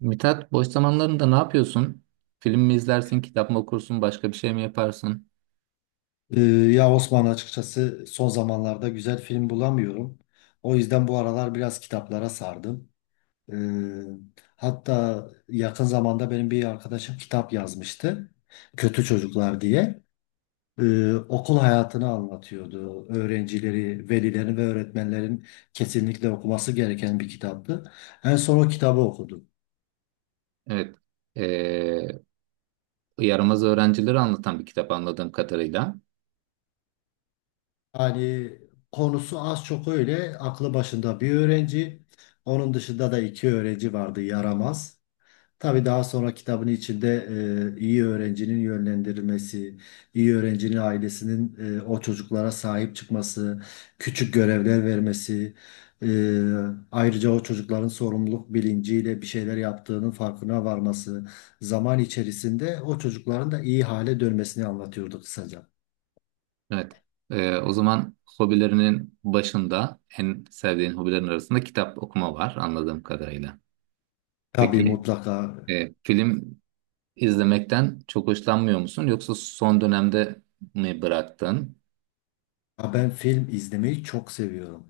Mithat, boş zamanlarında ne yapıyorsun? Film mi izlersin, kitap mı okursun, başka bir şey mi yaparsın? Ya Osman açıkçası son zamanlarda güzel film bulamıyorum. O yüzden bu aralar biraz kitaplara sardım. Ee, Hatta yakın zamanda benim bir arkadaşım kitap yazmıştı. Kötü Çocuklar diye. Okul hayatını anlatıyordu. Öğrencileri, velilerin ve öğretmenlerin kesinlikle okuması gereken bir kitaptı. En son o kitabı okudum. Evet. Ee, Yaramaz öğrencileri anlatan bir kitap anladığım kadarıyla. Hani konusu az çok öyle. Aklı başında bir öğrenci. Onun dışında da iki öğrenci vardı yaramaz. Tabii daha sonra kitabın içinde iyi öğrencinin yönlendirilmesi, iyi öğrencinin ailesinin o çocuklara sahip çıkması, küçük görevler vermesi, e, ayrıca o çocukların sorumluluk bilinciyle bir şeyler yaptığının farkına varması, zaman içerisinde o çocukların da iyi hale dönmesini anlatıyordu kısaca. Evet. O zaman hobilerinin başında, en sevdiğin hobilerin arasında kitap okuma var anladığım kadarıyla. Tabii Peki, mutlaka. Film izlemekten çok hoşlanmıyor musun? Yoksa son dönemde mi bıraktın? Ya ben film izlemeyi çok seviyorum.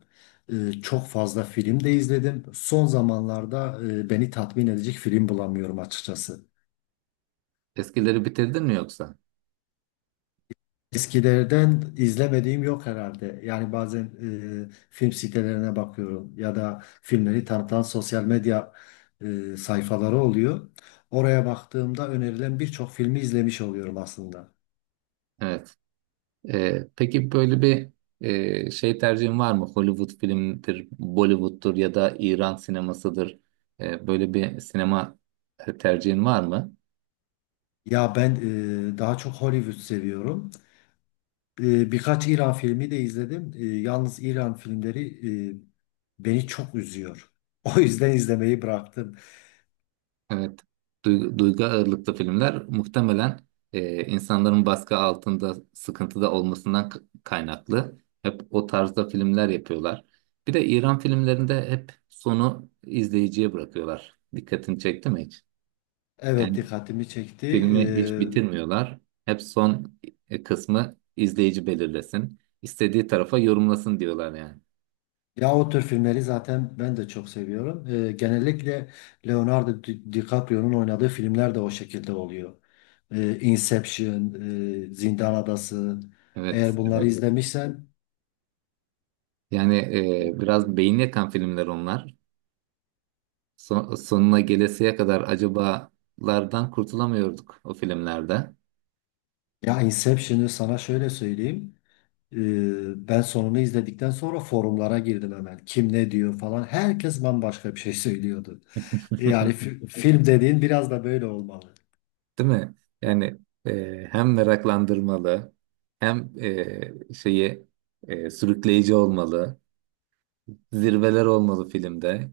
Çok fazla film de izledim. Son zamanlarda beni tatmin edecek film bulamıyorum açıkçası. Eskileri bitirdin mi yoksa? Eskilerden izlemediğim yok herhalde. Yani bazen film sitelerine bakıyorum ya da filmleri tanıtan sosyal medya sayfaları oluyor. Oraya baktığımda önerilen birçok filmi izlemiş oluyorum aslında. Evet. Peki, böyle bir şey tercihin var mı? Hollywood filmidir, Bollywood'dur ya da İran sinemasıdır. Böyle bir sinema tercihin var mı? Ya ben daha çok Hollywood seviyorum. Birkaç İran filmi de izledim. Yalnız İran filmleri e, beni çok üzüyor. O yüzden izlemeyi bıraktım. Evet. Duygu, duygu ağırlıklı filmler muhtemelen insanların baskı altında, sıkıntıda olmasından kaynaklı. Hep o tarzda filmler yapıyorlar. Bir de İran filmlerinde hep sonu izleyiciye bırakıyorlar. Dikkatini çekti mi hiç? Evet, Yani, dikkatimi çekti. E, filmi hiç bitirmiyorlar. Hep son kısmı izleyici belirlesin. İstediği tarafa yorumlasın diyorlar yani. Ya o tür filmleri zaten ben de çok seviyorum. Genellikle Leonardo DiCaprio'nun oynadığı filmler de o şekilde oluyor. Inception, Zindan Adası. Evet, Eğer bunları evet. izlemişsen. Yani biraz beyin yakan filmler onlar. Son- sonuna gelesiye kadar acabalardan kurtulamıyorduk o filmlerde. Ya Inception'ı sana şöyle söyleyeyim. Ben sonunu izledikten sonra forumlara girdim hemen. Kim ne diyor falan. Herkes bambaşka bir şey söylüyordu. Yani film dediğin biraz da böyle olmalı. Değil mi? Yani hem meraklandırmalı, hem e, şeyi sürükleyici olmalı. Zirveler olmalı filmde.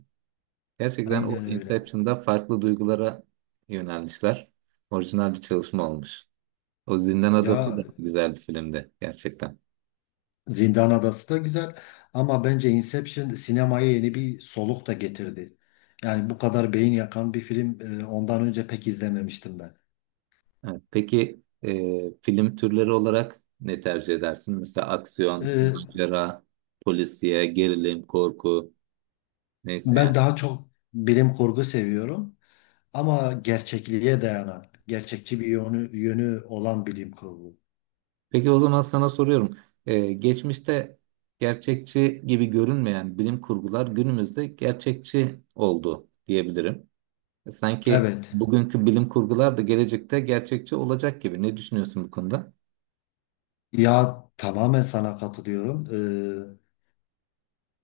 Gerçekten o Aynen öyle. Inception'da farklı duygulara yönelmişler. Orijinal bir çalışma olmuş. O Zindan Adası Ya da güzel bir filmdi gerçekten. Zindan Adası da güzel ama bence Inception sinemaya yeni bir soluk da getirdi. Yani bu kadar beyin yakan bir film ondan önce pek izlememiştim ben. Evet. Peki, film türleri olarak ne tercih edersin? Mesela aksiyon, Ee, macera, polisiye, gerilim, korku, neyse yani. Ben daha çok bilim kurgu seviyorum ama gerçekliğe dayanan, gerçekçi bir yönü olan bilim kurgu. Peki, o zaman sana soruyorum. E, geçmişte gerçekçi gibi görünmeyen bilim kurgular günümüzde gerçekçi oldu diyebilirim. E, sanki Evet. bugünkü bilim kurgular da gelecekte gerçekçi olacak gibi. Ne düşünüyorsun bu konuda? Ya tamamen sana katılıyorum.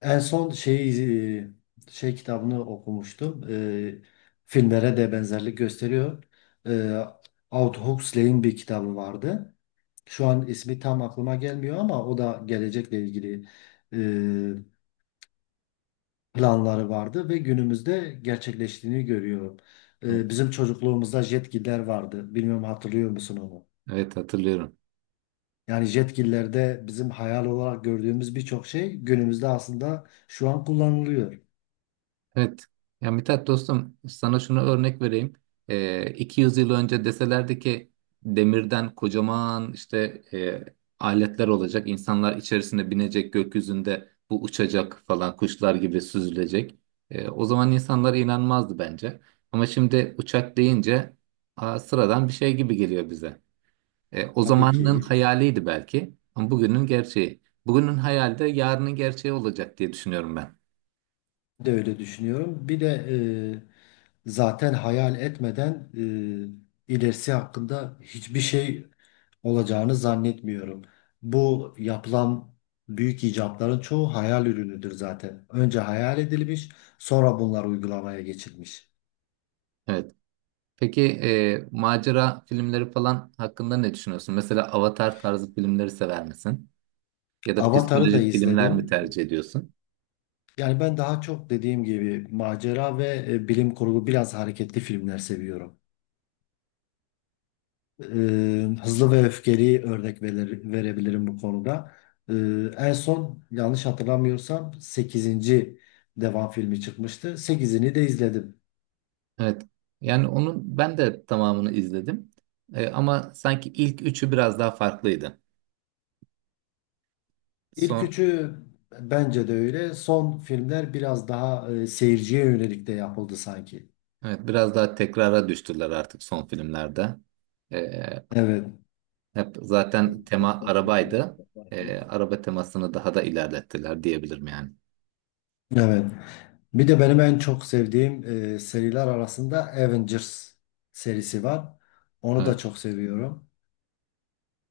En son şeyi şey kitabını okumuştum. Filmlere de benzerlik gösteriyor. Ee, Aldous Huxley'in bir kitabı vardı. Şu an ismi tam aklıma gelmiyor ama o da gelecekle ilgili e, planları vardı ve günümüzde gerçekleştiğini görüyorum. Evet, Bizim çocukluğumuzda jetgiller vardı. Bilmiyorum, hatırlıyor musun onu? evet, hatırlıyorum. Yani jetgillerde bizim hayal olarak gördüğümüz birçok şey günümüzde aslında şu an kullanılıyor. Evet. Ya Mithat dostum, sana şunu örnek vereyim. 200 yıl önce deselerdi ki demirden kocaman işte aletler olacak, insanlar içerisine binecek, gökyüzünde bu uçacak falan, kuşlar gibi süzülecek. O zaman insanlar inanmazdı bence. Ama şimdi uçak deyince, aa, sıradan bir şey gibi geliyor bize. O Tabii zamanın ki hayaliydi belki ama bugünün gerçeği. Bugünün hayali de yarının gerçeği olacak diye düşünüyorum ben. de öyle düşünüyorum. Bir de zaten hayal etmeden ilerisi hakkında hiçbir şey olacağını zannetmiyorum. Bu yapılan büyük icatların çoğu hayal ürünüdür zaten. Önce hayal edilmiş, sonra bunlar uygulamaya geçilmiş. Evet. Peki, macera filmleri falan hakkında ne düşünüyorsun? Mesela Avatar tarzı filmleri sever misin? Ya da Avatar'ı da psikolojik filmler mi izledim. tercih ediyorsun? Yani ben daha çok dediğim gibi macera ve bilim kurgu biraz hareketli filmler seviyorum. E, Hızlı ve Öfkeli örnek verebilirim bu konuda. E, En son yanlış hatırlamıyorsam sekizinci devam filmi çıkmıştı. Sekizini de izledim. Evet. Yani onun ben de tamamını izledim. E, ama sanki ilk üçü biraz daha farklıydı. İlk Son, üçü bence de öyle. Son filmler biraz daha seyirciye yönelik de yapıldı sanki. evet, biraz daha tekrara düştüler artık son filmlerde. E, Evet, hep zaten tema arabaydı. Araba temasını daha da ilerlettiler diyebilirim yani. evet. Bir de benim en çok sevdiğim seriler arasında Avengers serisi var. Onu da Evet. çok seviyorum.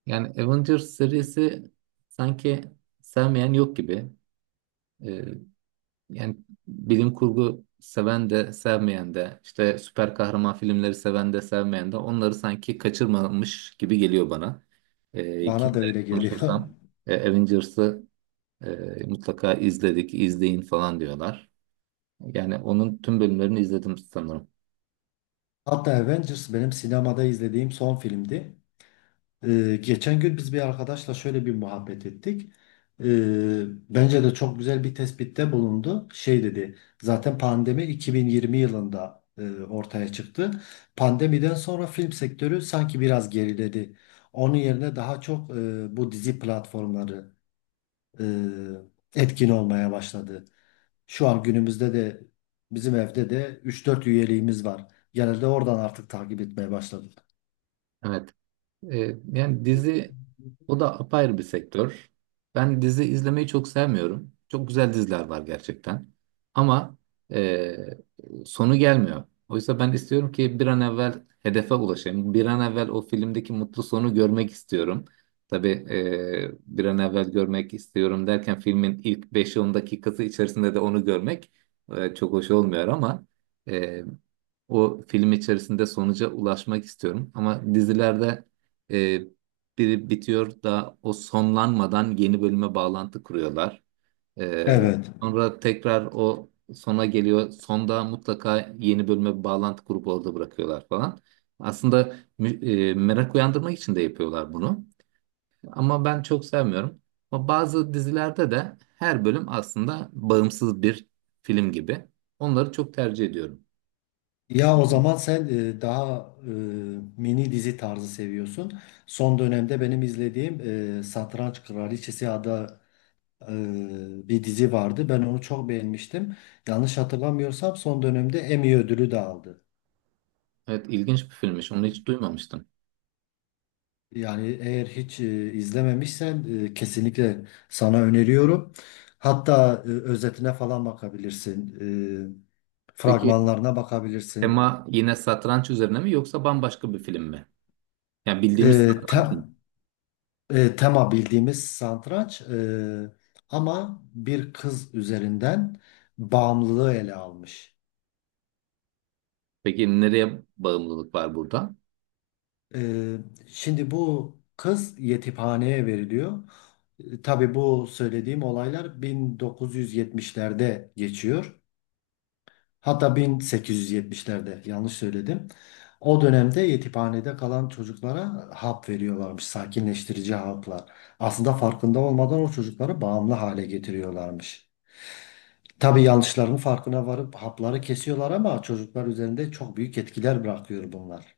Yani Avengers serisi, sanki sevmeyen yok gibi. Ee, yani bilim kurgu seven de sevmeyen de, işte süper kahraman filmleri seven de sevmeyen de, onları sanki kaçırmamış gibi geliyor bana. Bana da Kimle öyle geliyor. konuşursam Avengers'ı mutlaka izledik, izleyin falan diyorlar. Yani onun tüm bölümlerini izledim sanırım. Hatta Avengers benim sinemada izlediğim son filmdi. Geçen gün biz bir arkadaşla şöyle bir muhabbet ettik. E, Bence de çok güzel bir tespitte bulundu. Şey dedi, zaten pandemi 2020 yılında ortaya çıktı. Pandemiden sonra film sektörü sanki biraz geriledi. Onun yerine daha çok bu dizi platformları, e, etkin olmaya başladı. Şu an günümüzde de bizim evde de üç dört üyeliğimiz var. Genelde oradan artık takip etmeye başladık. Evet. E, yani dizi, o da apayrı bir sektör. Ben dizi izlemeyi çok sevmiyorum. Çok güzel diziler var gerçekten. Ama e, sonu gelmiyor. Oysa ben istiyorum ki bir an evvel hedefe ulaşayım. Bir an evvel o filmdeki mutlu sonu görmek istiyorum. Tabii bir an evvel görmek istiyorum derken filmin ilk beş 10 dakikası içerisinde de onu görmek çok hoş olmuyor ama e, o film içerisinde sonuca ulaşmak istiyorum. Ama dizilerde e, biri bitiyor da o sonlanmadan yeni bölüme bağlantı kuruyorlar. E, Evet. Sonra tekrar o sona geliyor. Sonda mutlaka yeni bölüme bir bağlantı kurup orada bırakıyorlar falan. Aslında merak uyandırmak için de yapıyorlar bunu. Ama ben çok sevmiyorum. Ama bazı dizilerde de her bölüm aslında bağımsız bir film gibi. Onları çok tercih ediyorum. Ya o zaman sen daha mini dizi tarzı seviyorsun. Son dönemde benim izlediğim Satranç Kraliçesi adı bir dizi vardı. Ben onu çok beğenmiştim. Yanlış hatırlamıyorsam son dönemde Emmy ödülü de aldı. Evet, ilginç bir filmmiş. Onu hiç duymamıştım. Yani eğer hiç izlememişsen kesinlikle sana öneriyorum. Hatta özetine falan bakabilirsin. Peki, Fragmanlarına bakabilirsin. tema yine satranç üzerine mi yoksa bambaşka bir film mi? Yani E, bildiğimiz te- satranç mı? Tema bildiğimiz satranç ama bir kız üzerinden bağımlılığı ele almış. Peki, nereye bağımlılık var burada? E, Şimdi bu kız yetimhaneye veriliyor. E, tabii bu söylediğim olaylar 1970'lerde geçiyor. Hatta 1870'lerde yanlış söyledim. O dönemde yetimhanede kalan çocuklara hap veriyorlarmış, sakinleştirici haplar. Aslında farkında olmadan o çocukları bağımlı hale getiriyorlarmış. Tabii yanlışlarının farkına varıp hapları kesiyorlar ama çocuklar üzerinde çok büyük etkiler bırakıyor bunlar.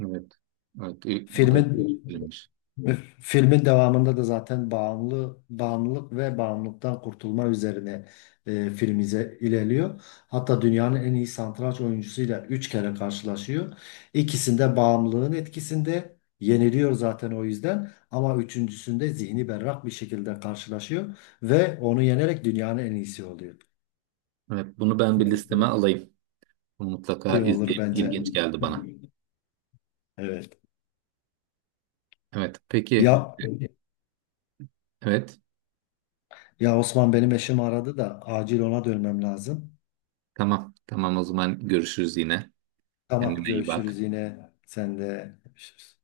Evet. Evet, o da Filmin ilginç bir filmmiş. Filmin devamında da zaten bağımlılık ve bağımlılıktan kurtulma üzerine film ilerliyor. Hatta dünyanın en iyi satranç oyuncusuyla 3 kere karşılaşıyor. İkisinde bağımlılığın etkisinde yeniliyor zaten o yüzden ama üçüncüsünde zihni berrak bir şekilde karşılaşıyor ve onu yenerek dünyanın en iyisi oluyor. Evet, bunu ben bir listeme alayım. Bunu mutlaka İyi olur izleyeyim. bence. İlginç geldi bana. Evet. Evet, peki. Ya Evet, ya Osman, benim eşim aradı da acil ona dönmem lazım. tamam. Tamam, o zaman görüşürüz yine. Tamam, Kendine iyi bak. görüşürüz yine. Sen de görüşürüz.